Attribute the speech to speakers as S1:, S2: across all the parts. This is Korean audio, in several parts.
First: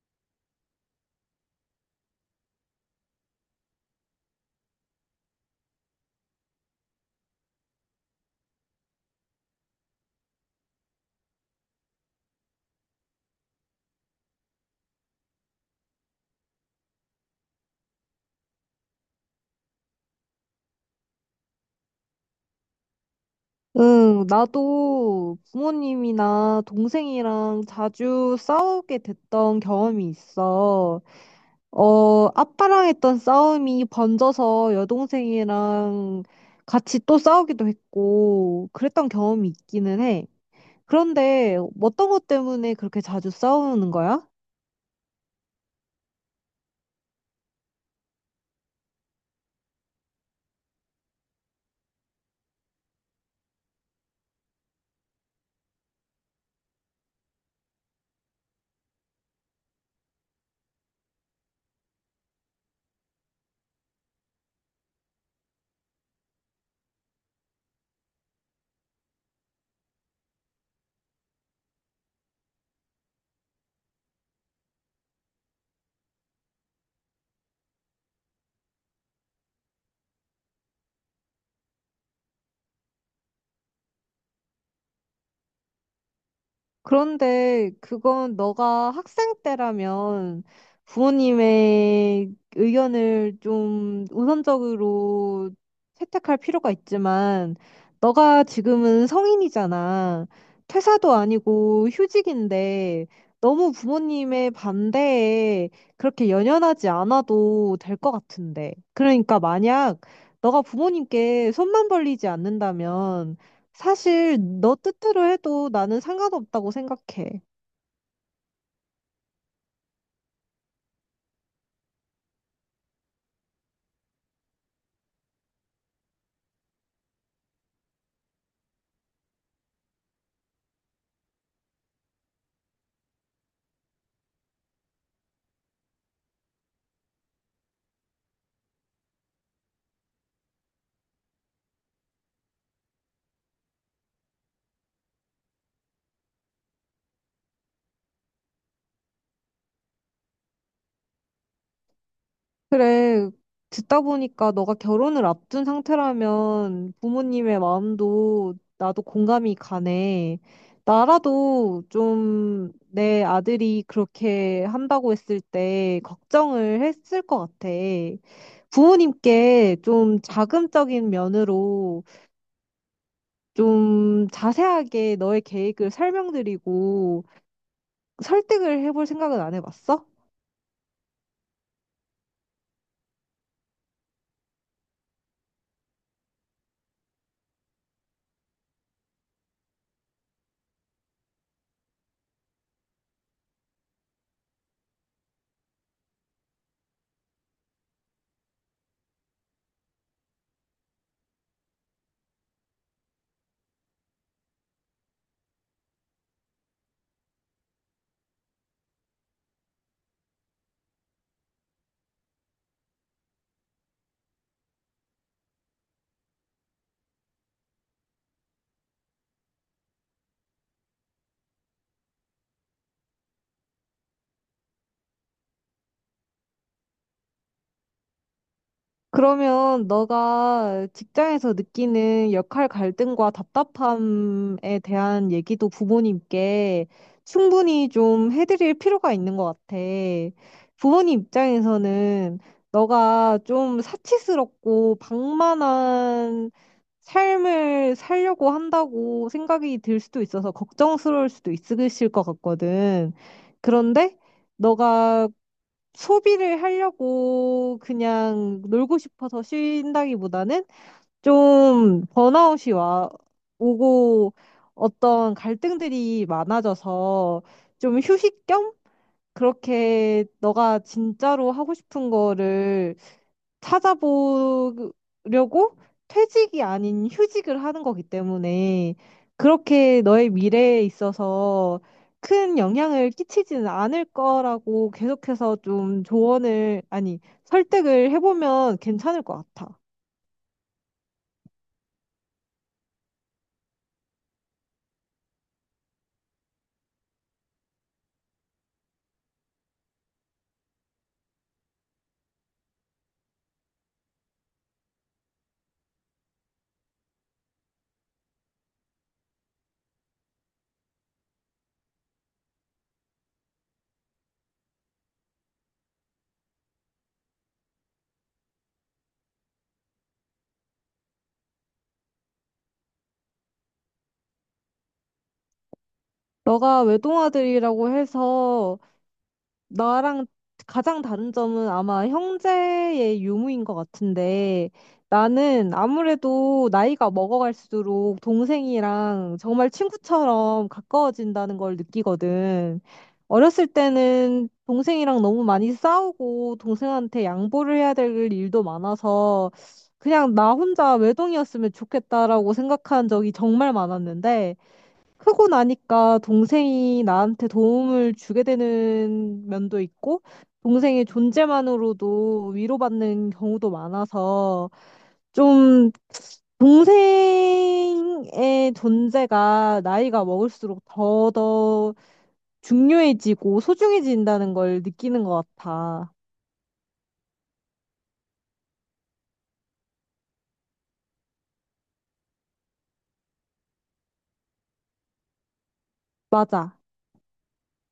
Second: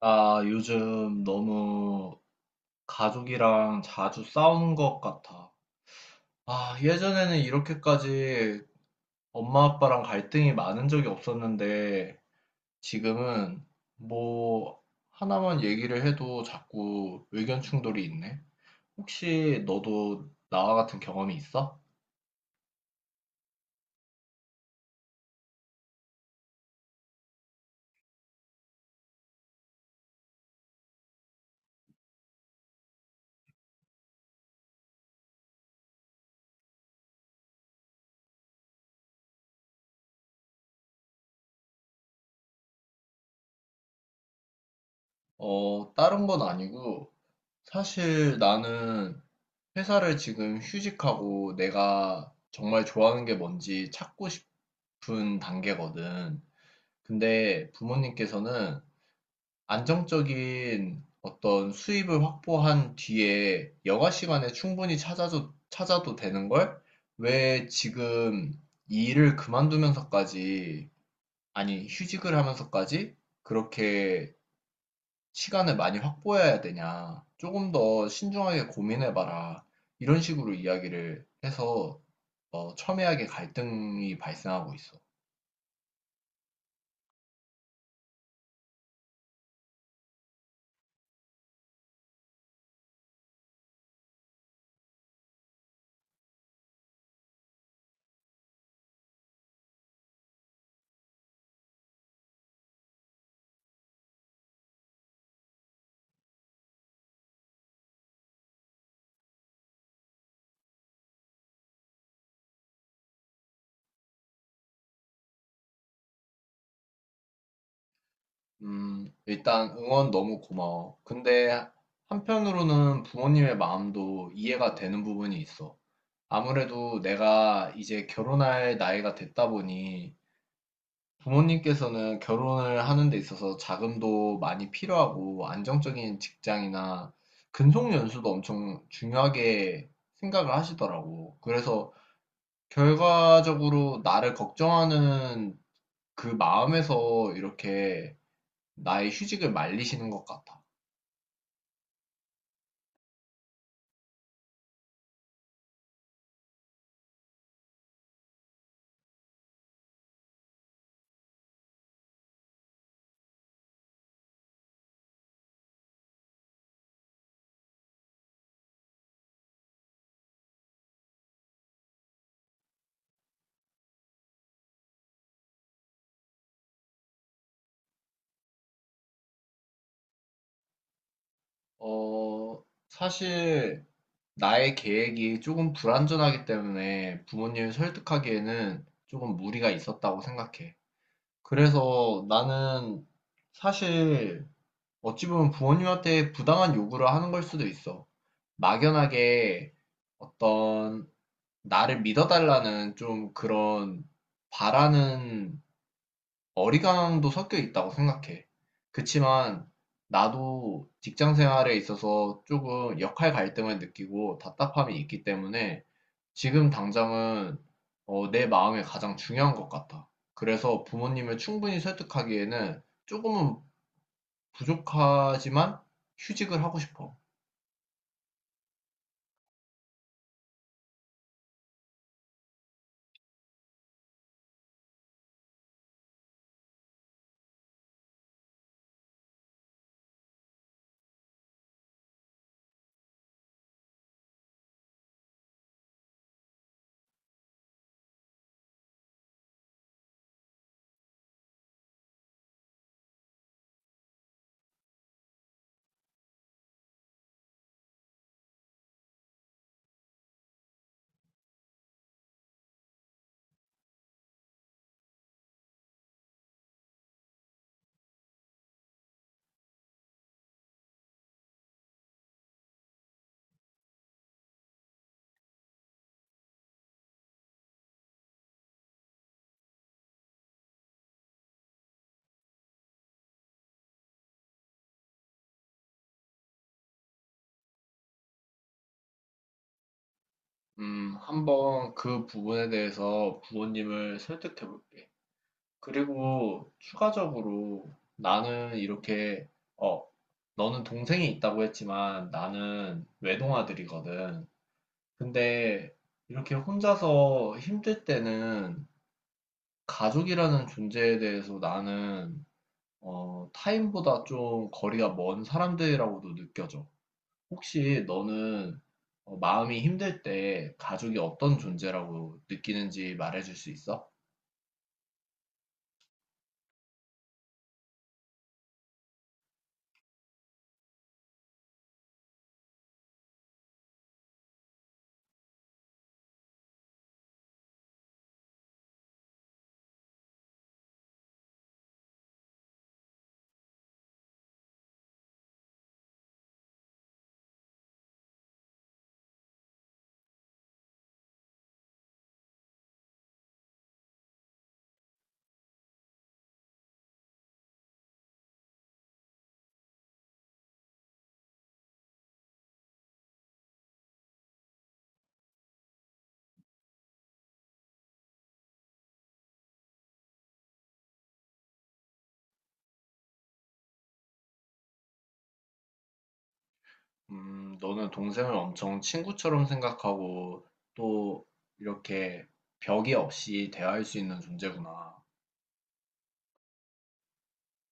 S1: 나 요즘 너무 가족이랑 자주 싸우는 것 같아. 아, 예전에는 이렇게까지 엄마 아빠랑 갈등이 많은 적이 없었는데 지금은 뭐 하나만 얘기를 해도 자꾸 의견 충돌이 있네. 혹시 너도 나와 같은 경험이 있어?
S2: 응, 나도 부모님이나 동생이랑 자주 싸우게 됐던 경험이 있어. 아빠랑 했던 싸움이 번져서 여동생이랑 같이 또 싸우기도 했고, 그랬던 경험이 있기는 해. 그런데 어떤 것 때문에 그렇게 자주 싸우는 거야?
S1: 다른 건 아니고 사실 나는 회사를 지금 휴직하고 내가 정말 좋아하는 게 뭔지 찾고 싶은 단계거든. 근데 부모님께서는 안정적인 어떤 수입을 확보한 뒤에 여가 시간에 충분히 찾아도 되는 걸 왜 지금 이 일을 그만두면서까지, 아니, 휴직을 하면서까지 그렇게 시간을 많이 확보해야 되냐. 조금 더 신중하게 고민해봐라. 이런 식으로 이야기를 해서 첨예하게 갈등이 발생하고 있어.
S2: 그런데 그건 너가 학생 때라면 부모님의 의견을 좀 우선적으로 채택할 필요가 있지만 너가 지금은 성인이잖아. 퇴사도 아니고 휴직인데 너무 부모님의 반대에 그렇게 연연하지 않아도 될 것 같은데. 그러니까 만약 너가 부모님께 손만 벌리지 않는다면 사실 너 뜻대로 해도 나는 상관없다고 생각해.
S1: 일단 응원 너무 고마워. 근데 한편으로는 부모님의 마음도 이해가 되는 부분이 있어. 아무래도 내가 이제 결혼할 나이가 됐다 보니 부모님께서는 결혼을 하는 데 있어서 자금도 많이 필요하고 안정적인 직장이나 근속 연수도 엄청 중요하게 생각을 하시더라고. 그래서 결과적으로 나를 걱정하는 그 마음에서 이렇게 나의 휴직을 말리시는 것 같아.
S2: 그래, 듣다 보니까 너가 결혼을 앞둔 상태라면 부모님의 마음도 나도 공감이 가네. 나라도 좀 내 아들이 그렇게 한다고 했을 때 걱정을 했을 것 같아. 부모님께 좀 자금적인 면으로 좀 자세하게 너의 계획을 설명드리고 설득을 해볼 생각은 안 해봤어?
S1: 사실 나의 계획이 조금 불완전하기 때문에 부모님을 설득하기에는 조금 무리가 있었다고 생각해. 그래서 나는 사실 어찌 보면 부모님한테 부당한 요구를 하는 걸 수도 있어. 막연하게 어떤 나를 믿어달라는 좀 그런 바라는 어리광도 섞여 있다고 생각해. 그치만 나도 직장 생활에 있어서 조금 역할 갈등을 느끼고 답답함이 있기 때문에 지금 당장은 내 마음이 가장 중요한 것 같아. 그래서 부모님을 충분히 설득하기에는 조금은 부족하지만 휴직을 하고 싶어.
S2: 그러면 너가 직장에서 느끼는 역할 갈등과 답답함에 대한 얘기도 부모님께 충분히 좀 해드릴 필요가 있는 것 같아. 부모님 입장에서는 너가 좀 사치스럽고 방만한 삶을 살려고 한다고 생각이 들 수도 있어서 걱정스러울 수도 있으실 것 같거든. 그런데 너가 소비를 하려고 그냥 놀고 싶어서 쉰다기보다는 좀 번아웃이 와 오고 어떤 갈등들이 많아져서 좀 휴식 겸 그렇게 너가 진짜로 하고 싶은 거를 찾아보려고 퇴직이 아닌 휴직을 하는 거기 때문에 그렇게 너의 미래에 있어서 큰 영향을 끼치지는 않을 거라고 계속해서 좀 조언을, 아니, 설득을 해보면 괜찮을 것 같아.
S1: 한번 그 부분에 대해서 부모님을 설득해 볼게. 그리고 추가적으로 나는 어, 너는 동생이 있다고 했지만 나는 외동아들이거든. 근데 이렇게 혼자서 힘들 때는 가족이라는 존재에 대해서 나는 타인보다 좀 거리가 먼 사람들이라고도 느껴져. 혹시 너는 마음이 힘들 때 가족이 어떤 존재라고 느끼는지 말해줄 수 있어?
S2: 너가 외동아들이라고 해서 나랑 가장 다른 점은 아마 형제의 유무인 것 같은데 나는 아무래도 나이가 먹어갈수록 동생이랑 정말 친구처럼 가까워진다는 걸 느끼거든. 어렸을 때는 동생이랑 너무 많이 싸우고 동생한테 양보를 해야 될 일도 많아서 그냥 나 혼자 외동이었으면 좋겠다라고 생각한 적이 정말 많았는데 크고 나니까 동생이 나한테 도움을 주게 되는 면도 있고, 동생의 존재만으로도 위로받는 경우도 많아서, 좀, 동생의 존재가 나이가 먹을수록 더더 중요해지고 소중해진다는 걸 느끼는 것 같아.
S1: 너는 동생을 엄청 친구처럼 생각하고 또 이렇게 벽이 없이 대화할 수 있는 존재구나.
S2: 맞아.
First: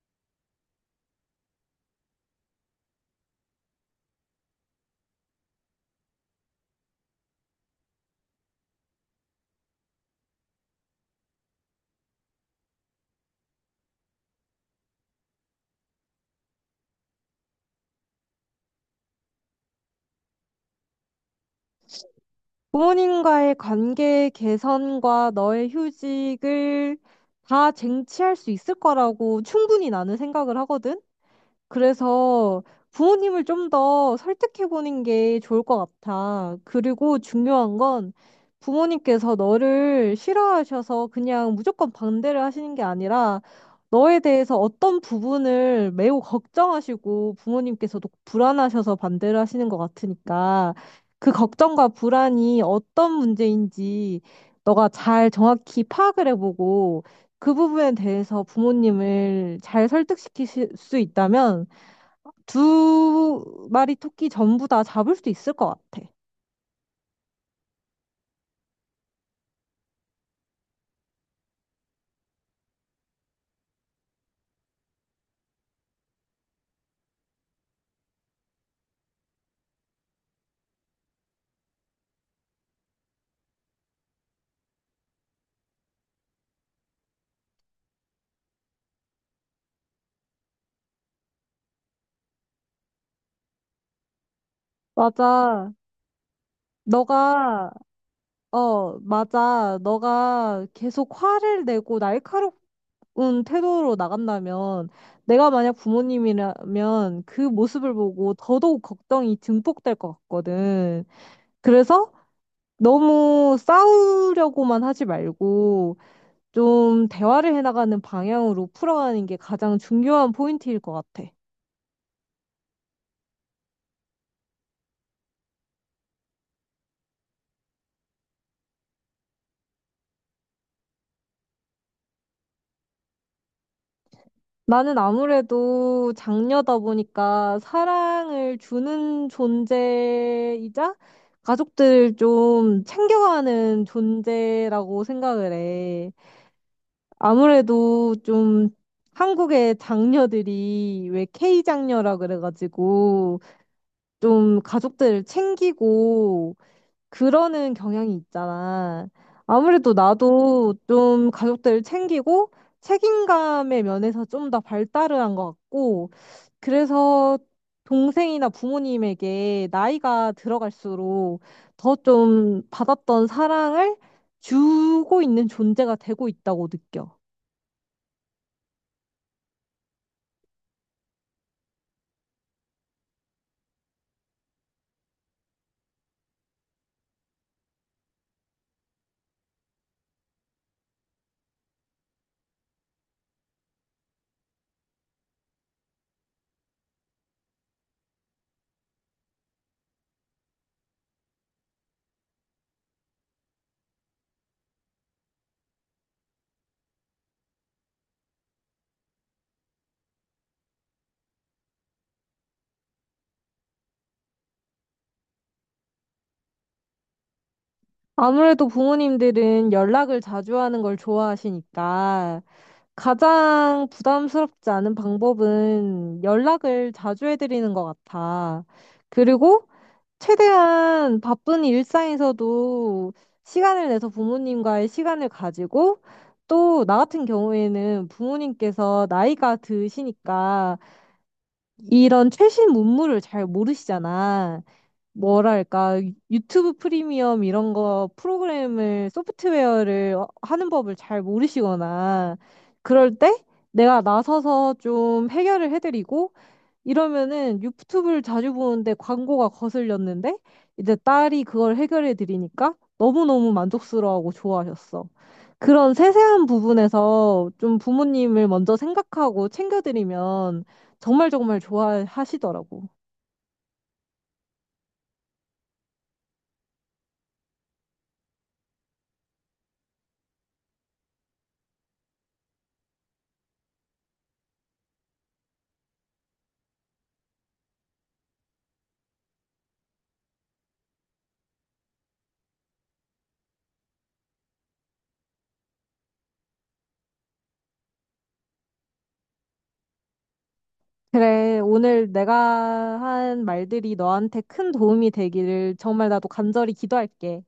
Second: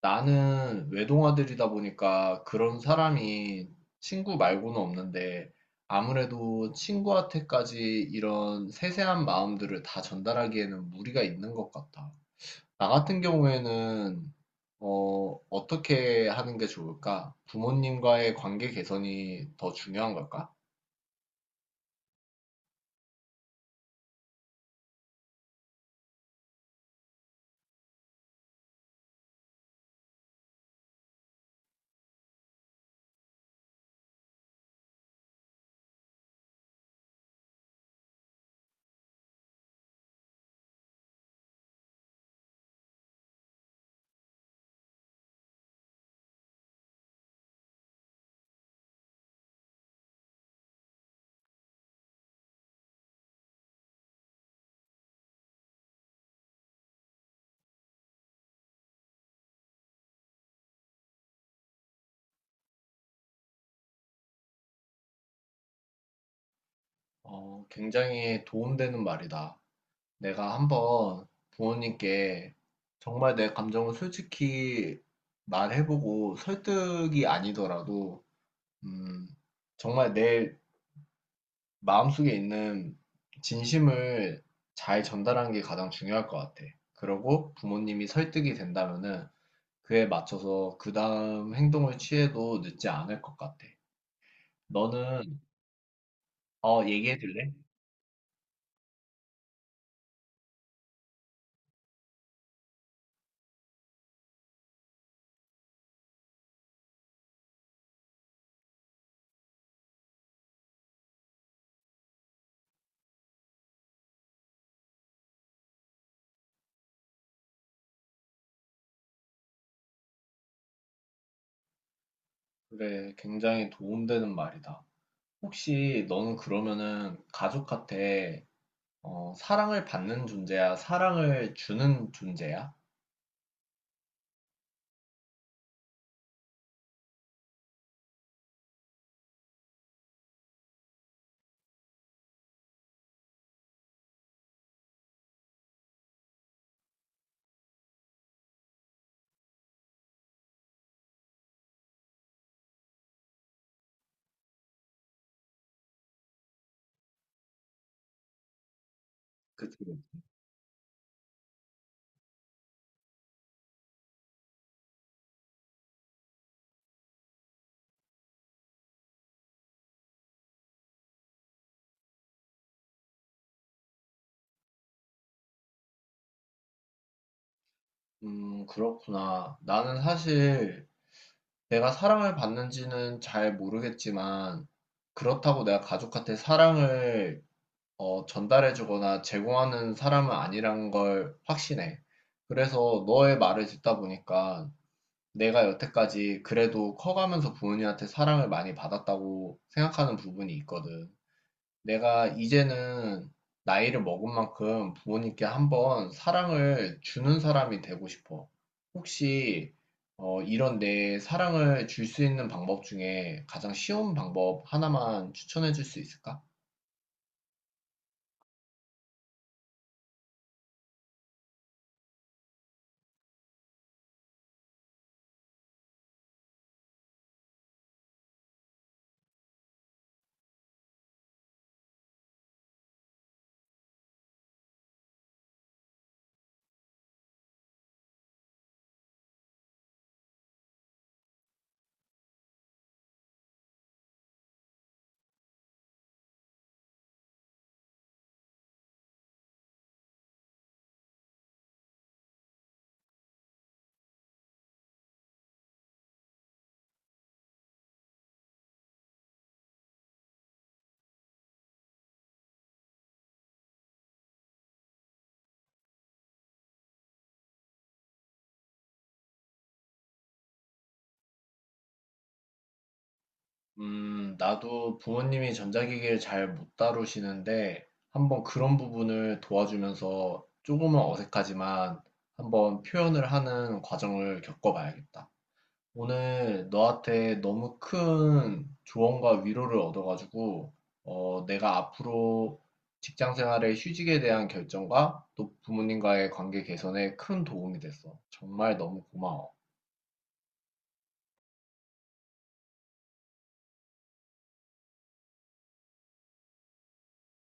S1: 나는 외동아들이다 보니까 그런 사람이 친구 말고는 없는데 아무래도 친구한테까지 이런 세세한 마음들을 다 전달하기에는 무리가 있는 것 같아. 나 같은 경우에는 어떻게 하는 게 좋을까? 부모님과의 관계 개선이 더 중요한 걸까?
S2: 부모님과의 관계 개선과 너의 휴직을 다 쟁취할 수 있을 거라고 충분히 나는 생각을 하거든. 그래서 부모님을 좀 더 설득해보는 게 좋을 것 같아. 그리고 중요한 건 부모님께서 너를 싫어하셔서 그냥 무조건 반대를 하시는 게 아니라 너에 대해서 어떤 부분을 매우 걱정하시고 부모님께서도 불안하셔서 반대를 하시는 것 같으니까 그 걱정과 불안이 어떤 문제인지 너가 잘 정확히 파악을 해보고 그 부분에 대해서 부모님을 잘 설득시킬 수 있다면 두 마리 토끼 전부 다 잡을 수 있을 것 같아.
S1: 어, 굉장히 도움되는 말이다. 내가 한번 부모님께 정말 내 감정을 솔직히 말해보고 설득이 아니더라도, 음, 정말 내 마음속에 있는 진심을 잘 전달하는 게 가장 중요할 것 같아. 그러고 부모님이 설득이 된다면은 그에 맞춰서 그 다음 행동을 취해도 늦지 않을 것 같아. 너는,
S2: 맞아.
S1: 얘기해 줄래?
S2: 너가, 너가 계속 화를 내고 날카로운 태도로 나간다면, 내가 만약 부모님이라면 그 모습을 보고 더더욱 걱정이 증폭될 것 같거든. 그래서 너무 싸우려고만 하지 말고, 좀 대화를 해나가는 방향으로 풀어가는 게 가장 중요한 포인트일 것 같아.
S1: 그래, 굉장히 도움되는 말이다. 혹시 너는 그러면은 가족한테 사랑을 받는 존재야? 사랑을 주는 존재야?
S2: 나는 아무래도 장녀다 보니까 사랑을 주는 존재이자 가족들 좀 챙겨가는 존재라고 생각을 해. 아무래도 좀 한국의 장녀들이 왜 K장녀라 그래가지고 좀 가족들을 챙기고 그러는 경향이 있잖아.
S1: 그치.
S2: 아무래도 나도 좀 가족들을 챙기고 책임감의 면에서 좀 더 발달을 한 것 같고, 그래서 동생이나 부모님에게 나이가 들어갈수록 더 좀 받았던 사랑을 주고 있는 존재가 되고 있다고 느껴.
S1: 그렇구나. 나는 사실 내가 사랑을 받는지는 잘 모르겠지만 그렇다고 내가 가족한테 사랑을 전달해주거나 제공하는 사람은 아니란 걸 확신해. 그래서 너의 말을 듣다 보니까 내가 여태까지 그래도 커가면서 부모님한테 사랑을 많이 받았다고 생각하는 부분이 있거든. 내가 이제는 나이를 먹은 만큼 부모님께 한번 사랑을 주는 사람이 되고 싶어. 혹시 이런 내 사랑을 줄 수 있는 방법 중에 가장 쉬운 방법 하나만 추천해 줄 수 있을까?
S2: 아무래도 부모님들은 연락을 자주 하는 걸 좋아하시니까 가장 부담스럽지 않은 방법은 연락을 자주 해드리는 것 같아. 그리고 최대한 바쁜 일상에서도 시간을 내서 부모님과의 시간을 가지고 또 나 같은 경우에는 부모님께서 나이가 드시니까 이런 최신 문물을 잘 모르시잖아. 뭐랄까, 유튜브 프리미엄 이런 거 프로그램을, 소프트웨어를 하는 법을 잘 모르시거나, 그럴 때 내가 나서서 좀 해결을 해드리고, 이러면은 유튜브를 자주 보는데 광고가 거슬렸는데, 이제 딸이 그걸 해결해드리니까 너무너무 만족스러워하고 좋아하셨어. 그런 세세한 부분에서 좀 부모님을 먼저 생각하고 챙겨드리면 정말 정말 좋아하시더라고.
S1: 나도 부모님이 전자기기를 잘 못 다루시는데 한번 그런 부분을 도와주면서 조금은 어색하지만 한번 표현을 하는 과정을 겪어봐야겠다. 오늘 너한테 너무 큰 조언과 위로를 얻어가지고, 내가 앞으로 직장 생활의 휴직에 대한 결정과 또 부모님과의 관계 개선에 큰 도움이 됐어. 정말 너무 고마워.
S2: 그래, 오늘 내가 한 말들이 너한테 큰 도움이 되기를 정말 나도 간절히 기도할게.